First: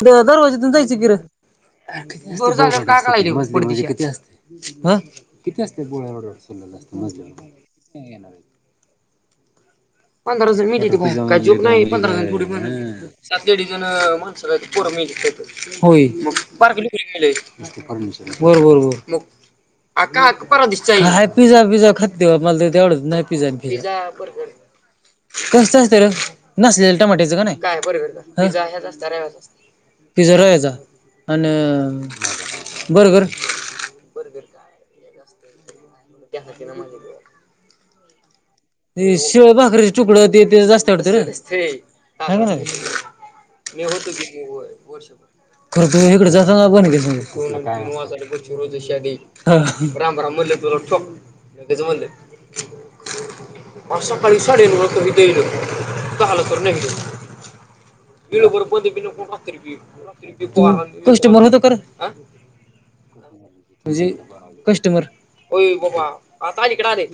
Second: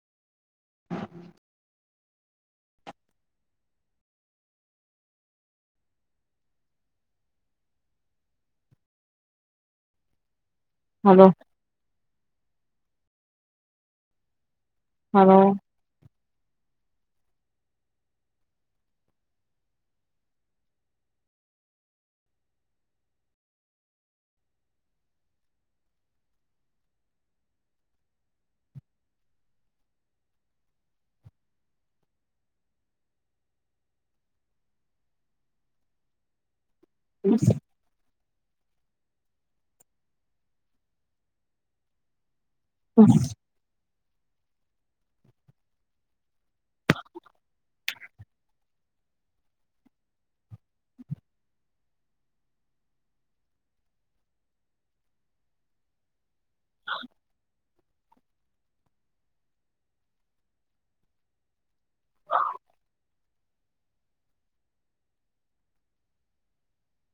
ते दरवाज्याून जायचं किर अस किती असते ना पंध जण मिी हॅलो काहीोक नाही पंधराजण पुढेण सात दडजण माणसं हॅलो हो मगार ब बर मग ह पिझ्झा पिझ्झा खातते मला तेवढच नाही पिझजाि कसत असत र नसलेलं टमाट्याचं का नाही काय बर असतत पिझ्झा राहायचा आणि बर कर बरबेर काय त्या ब ते शिवाय भाकरीे तुकड ते ते जास्त आवडत र मी होतो कि वर्षभर खर तु इकडे जात अ ठकच म्हण म सा काळी साड्यांनूला त देई दे काल तरर नाही देऊ पिल बर कस्मर होत ख तुझी कस्टमर आता अलीकडे आले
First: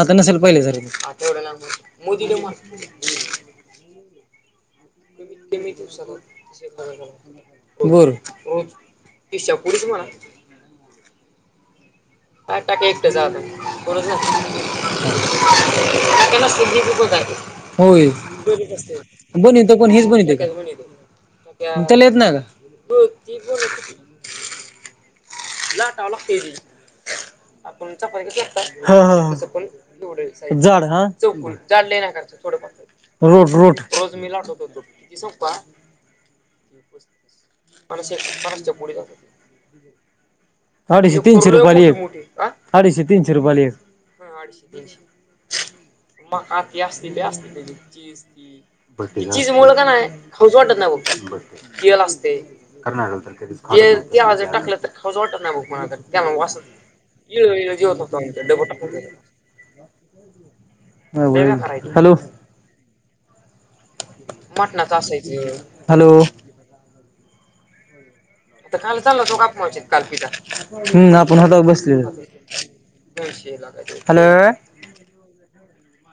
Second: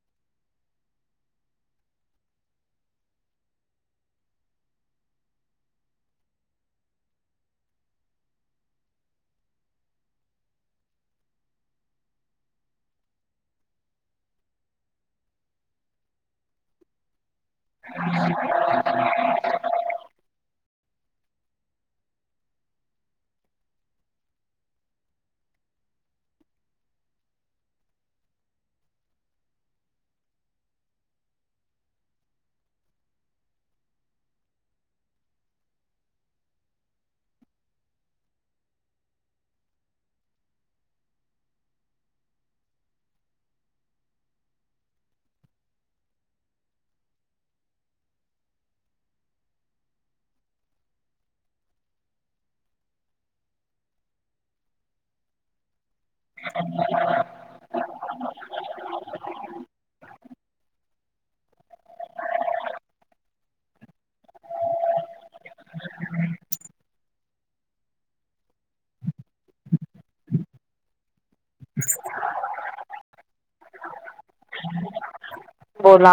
आता नसेल पाहिले स बर तशा पुढचमला ह टक इे जा ना सजीक होय बन पण हेच बनिते का त्याला येत नाही का ला ट अलग केज आपण च चड लका रो रो रोज मतो रोड रोड संपला मणसे मणच्या प अडीचशे तीनशे रुपये ल एक अडीचशे तीनशे रुपये ल एक आठशे तीनशे मका आ ती असस्ती बी असस्ती त्याची चचीज ती त्याची मूळ की नाही हो खाऊच वाटत नाहीत तेल असतय. ते असंच टाकलं तर खाऊच वाटत नाही हो मला. त्या मग वास [unintelligible] अ होय, हॅलो म्हटणाच असायच, हॅलो आ काल चाल तो काप कालि हम् आपण हता बसले. हॅलो बोला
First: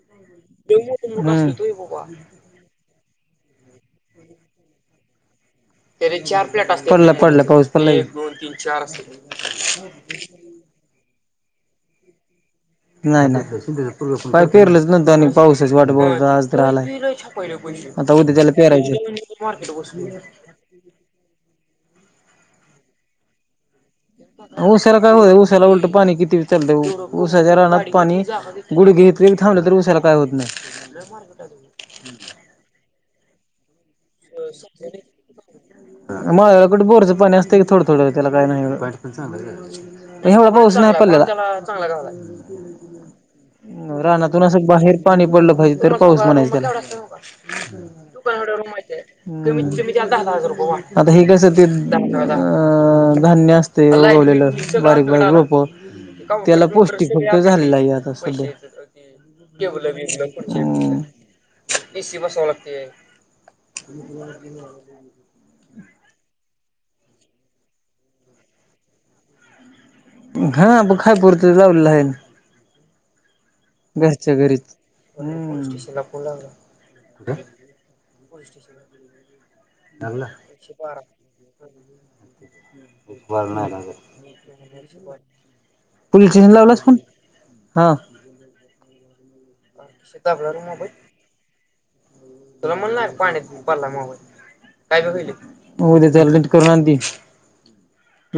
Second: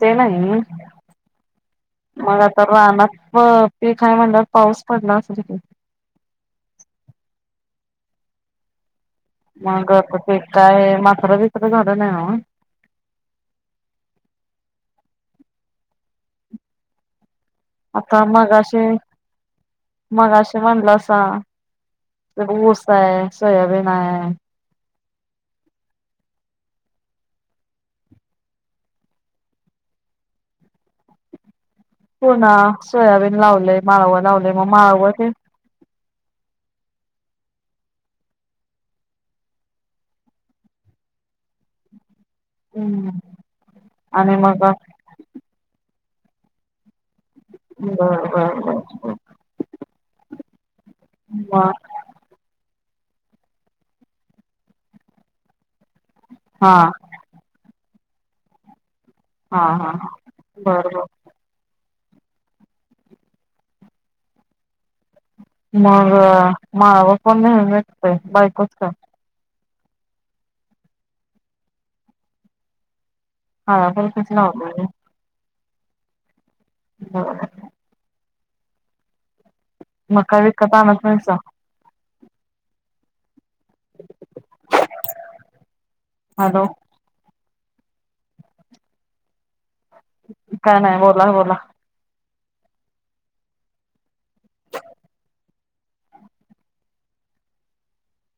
ते नाही हम्म. मग आता रानात पीख हाय म्हणतात पाऊस पडला असंल कि. त चार प्लेट अस पड पडलं कास पड दोन तीन चार असतात. मग ते काय माथरा बितर झालं नाही नव. नाही नाही आज पेरलाच नाही पावसाची वाट बघत होता आज तर आलाय. आता उद्या त्याला पिरायचे मार्केट ते ऊस आहे सोयाबीन आहे. उसा्याला काय होत उसााला उलट पाणी किती ल उसा्याच्या राहत पाणी गुडग्या इतक थांब तर उसाला काय होत नाही. पुना सोयाबीन लावलय. माळवं लावलय मग माळवं ते माळाला कुठं बोरच पाणी असतय की थोडं थोड त्याला काय नाही एवढ यंदा पाऊस नाही पडल्याला आणि रानातून मग असं बर बाहेर पाणी पडलं पाहिजे तर पाऊस म्हणायचं त्याला तू का बर एवढ्यावरणं बर माहितेय. तुम्ही दया दहा दहा हजार रुपये वाटून आता हे कसं मग हो अ धान्य असतय उगवलेलं बारीक बारीक रोप त्याला हा पौष्टिक फक्त झालेला आहे हे आता सध्या. हा टेबल हा बिबल बर हम्म बर ए सी बसवाय लागतोय. मग माळावर पण नेणार आहेत की काय बायकच का? हा खायपुरतेच लावलेलं आहे. खायापुरतीच घरच्या घरीच. लावलय लापून लागला. बर कुठं पोलिस स्टेशनला. मग लागला. काय विकत एकशे बारा. आणत नाहीसा पोलिस स्टेशनला हॅलो लावलास फोन? हं. काय नाही बोला. बोला. तुला म्हणलं नाय पाण्यात पडलाय मोबाईल. काय बघायले? मोबाईल जाऊन नीटकरून आण ती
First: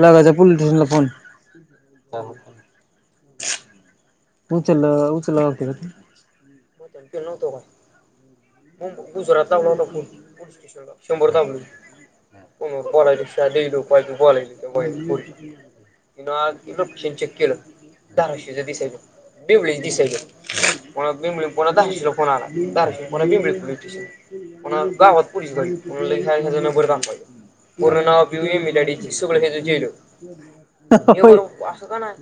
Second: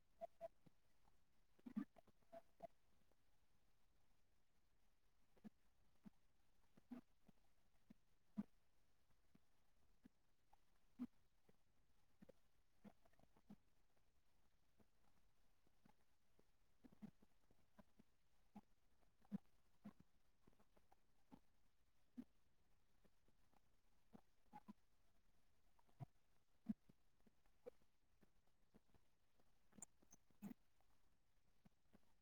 लागायच हाय पोलीस स्टेशनला फोन. उचला उचलाव लागतोय का फोन? म त्यानं केलं नव्हत काय. हुं गुजरातला लावला होता फोन पोलिस स्टेशनला शंभर दाबलोय. फोन वर बोलाय पेक्षा व्हिडिओ कॉल वर बोलय [unintelligible] नाल रुप तेन चेक केलं धारशेच दिसायच. बिंबडी दिसायच बिंबडी पु दहाश कोणाला दहा पु बिंबडी पोलीस स्टेशन पुन्हा गावात पोलीस गाडी कुणाला लई काय झाल ना बर [unintelligible] पूर्ण नाव फिव्ह मिलाडीच सगळं हेज झेल. हो अस का नाही.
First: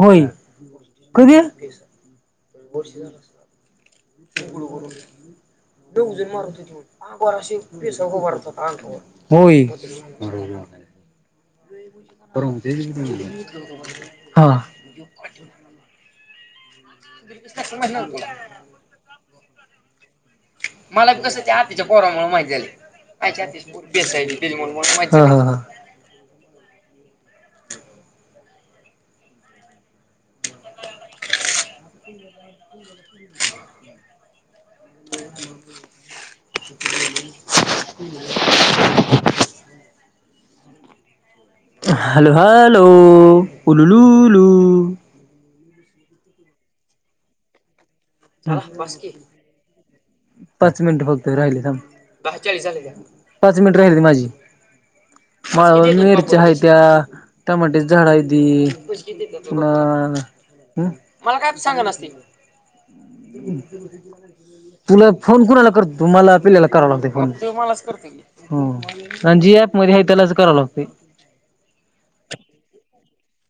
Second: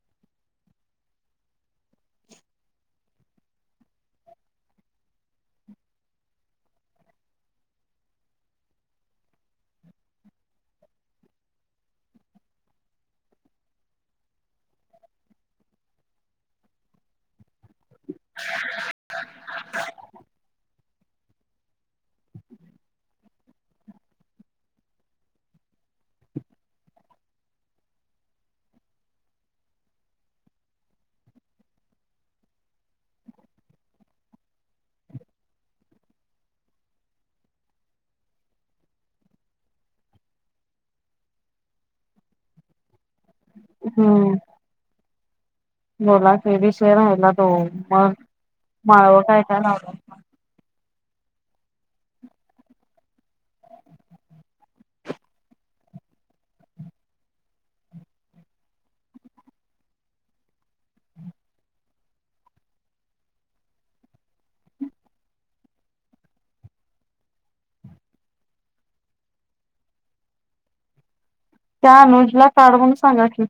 होय कधी, वर्ष झालं आसन. बोलू बोलू दोघंजण मारत हुती म्हण, अंगावर अशी केसांवर उभा राहत हुती, होय. [inaudible] पर मंग.. हा बर ट्रॅक्टर मागितला का तुला? मला कसं त्या आतीच्या पोरामुळे माहित झालय. आमच्या आत्याच्या पोरावर केस आहेती तेच्यामुळे मला माहित झालं... हा.. हा.. हा [unintelligible] [unintelligible] हॅलो हॅलो... उलु लू लू जरा पेरणीच विषय राहिला तो मग माळव काय काय लावलाय? पाच मिनिट फक्त राहिले थांब... दहा चाळीस झाले का? पाच मिनिट राहिल्यात माझी माळव मिरच्या हायत्या, टमाट्याची झाडं हायती,.. मग मला काय सांगनास ते तुला फोन कुणाला करतो तू? मला पिल्याला कराव लागते फोन तुम्हालाच करतो की. ह जी अँप मध्ये हाय तेलाच कराव लागतोय त्या अनुज ला काढ म्हणून सांगा की?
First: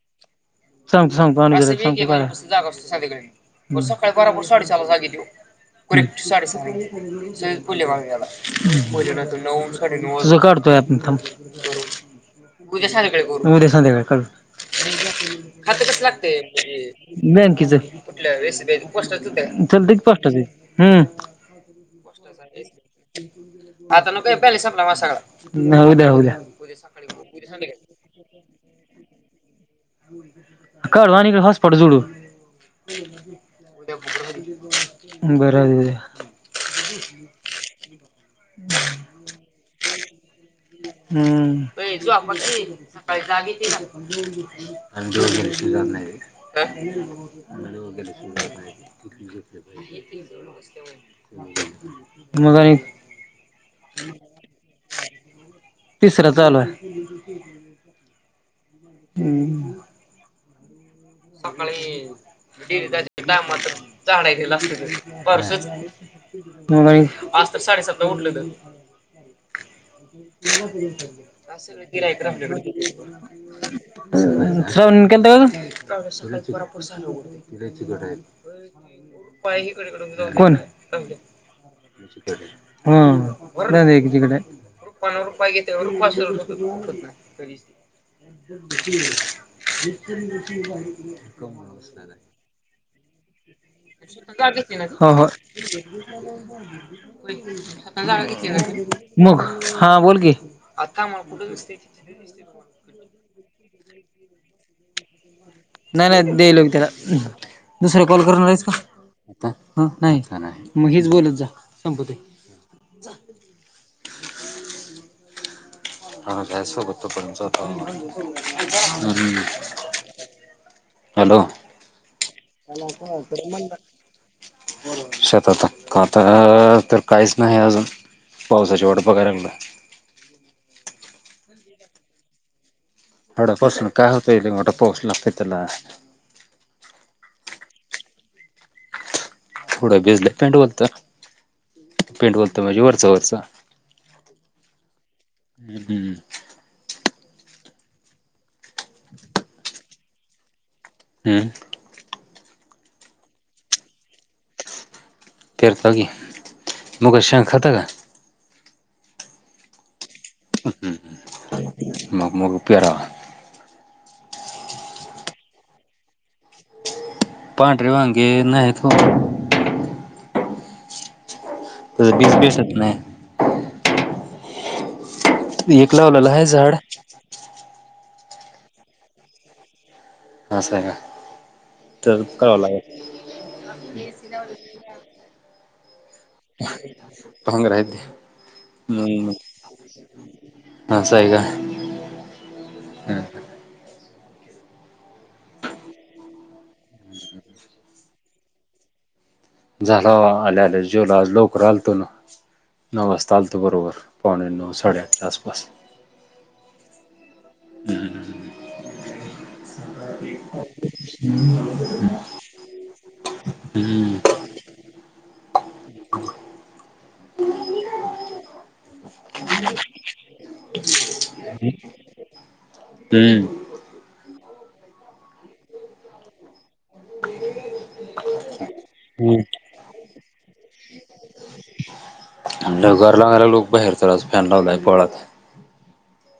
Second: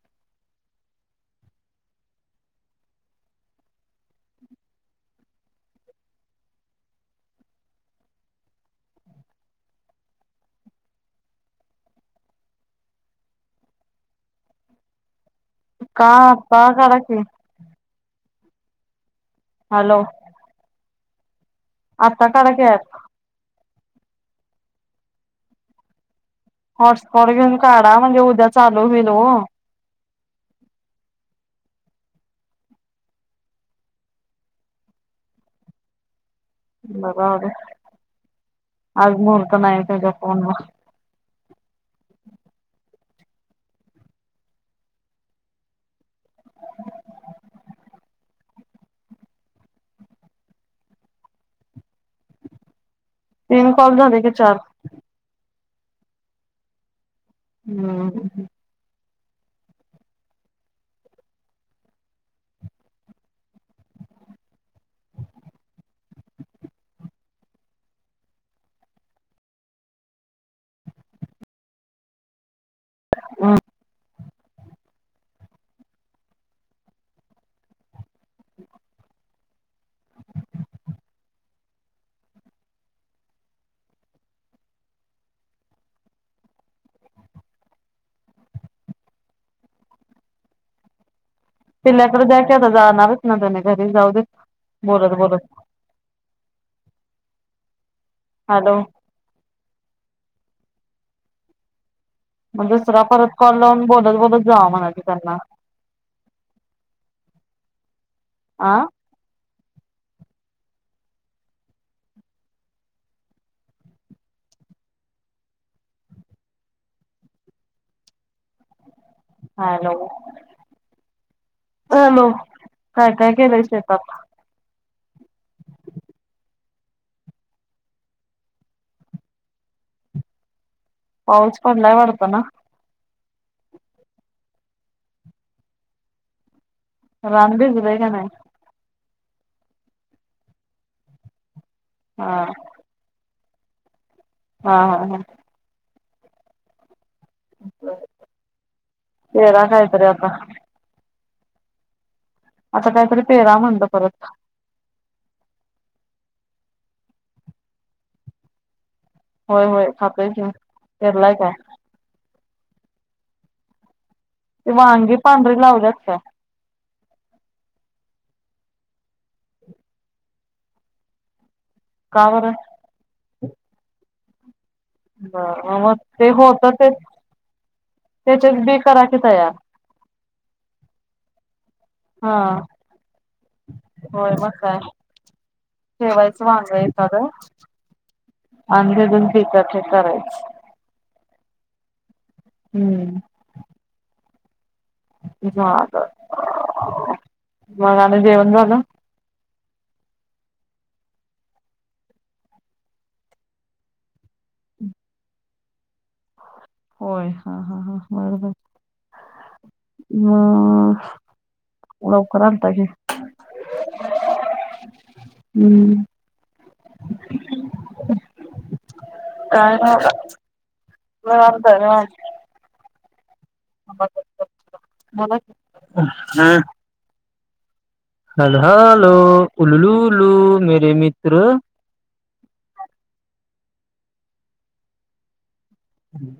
सांगतो, सांगतो अनेकदा सांगतो? सकाळी बराबर साडेचार ला जाग येती. करेक्ट साडे सातला मुले मग नऊ न साडे नऊ या आपुन थांब, उद्या संध्याकाळी करू, उद्या संध्याकाळी क. खातं कसल का लागतय आता काढा म्हजे की बँकेच कुठल्या एस बी आय पोस्टच ल्या चालतंय की हॅलो पोस्टा च हूं. आता काढा की ॲप आता नको, ब्यालेंस संपला माझा सगळा न्हाय ऊद्या ऊद्या. हॉटस्पॉट घेऊन काढा म्हणजे उद्या चालू होईल हो. कडू आन हिकडं हॉटस्पॉट जोडू. बराबर उ बर राहूदे आज म्हुहूर्ता नाही त्याजा फोन ला हम अय झोपा की सकाळी जग येती का? [unintelligible] व [unintelligible] मग आणी. तीन कॉल झाले का चार. तिसरा चालू हाय. हम्. हम्म. हम्म. सकाळी डीरीत जायचय कामच झाडाय गेलं असत परसच. म आज तर साडेसात ला उठलं तर. आज सगळं गीराईक राहुल्या कड दे [unintelligible] पाय हीकडेकडे हूं जाऊ, कोण हाय राहुल्या. [unintelligible] रूपा ना रुपया घेतंय पण पाचशे रुपय खरचत न्हाय कदीच. [unintelligible] पिल्ल्याकडे जाय की आता जा. ह बोलत ह. बोलत आता जागा हॅलो गीतली का मग, हा बोलकी आता आमाला कुठसतय. म दुसरा कॉल परत लाऊन बोलत बोलत जावा म्हणा की त्यांना नाही नाही देईलोग त्याला दुसर कॉल करणार आहेस आ का. नाही का मग हीच बोलत जा संपुदे. ह [unintelligible] हा हाय सोबत तोपर्यंत जातो आमी. हा हॅलो. हॅलो हॅलो काय काय केलय शेतात. शतात आता तर काहीच नाही अजून. पावसाची वाट बागाय लागलोय. पाऊस पडलाय वाडत ना. एवढ्या पावसानं काय होतय लय मोठा पाऊस लागतोय त्याला. रान भिजलंय का नाही. थोडं भिजलंय पेंडवलतय, हा पेंडवलतय म्हणजे वरचा वरच. हा हा हा. हम्म पेरा कायतरी आता. हम. आता कायतरी पेरा म्हणल परत. पेर्ताणी मुगाची शांग खाता का. होय होय खातोय कि केरलाय काय. पेरावं. ते वांगी पांढरी लावल्यात काय. पांढरी वांगे नाहत. का बरं [unintelligible] बर एक मग ते लावलेलं आहे होत्या झाड तच. त्याच्यात बी करा की तयार ह स का तसच हा करावं होय लागलं मग काय ठेवायचं वांग एखादं तंग राहेत आणि त्याच्यात हम्म,, बी करायचं ह, असं आहे का. हम्म झाऽल,, मग आणि जेवण झालं. झाला बघा आल्या आल्या जेवलो आज लवकर आलतो ना नव वाजता आलतो बरोबर, पावणे नव, साडे आठच्या आसपास होय हा हा बरोबर हम् मग ह लवकर आलता की. ह् हम्म हम्म काय नाइ म, निवांत तन बोला की,, हम्. ह् [unintelligible] हॅल, हॅलो उललुलू मेेरे मित्र म्हणजे घर लावगयला लोक बाहेर तर फॅन लावलाय बोळात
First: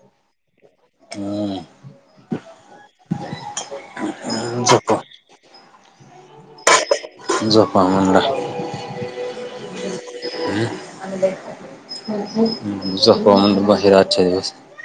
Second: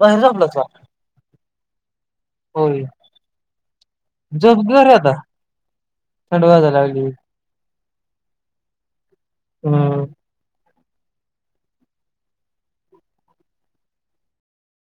बरबलाच [unintelligible] हम्म जोप घर झोपा आता, थंड वाजाय लागली पावनला हम्म झोपाव म्हणलं भाईर आजच्या दिवस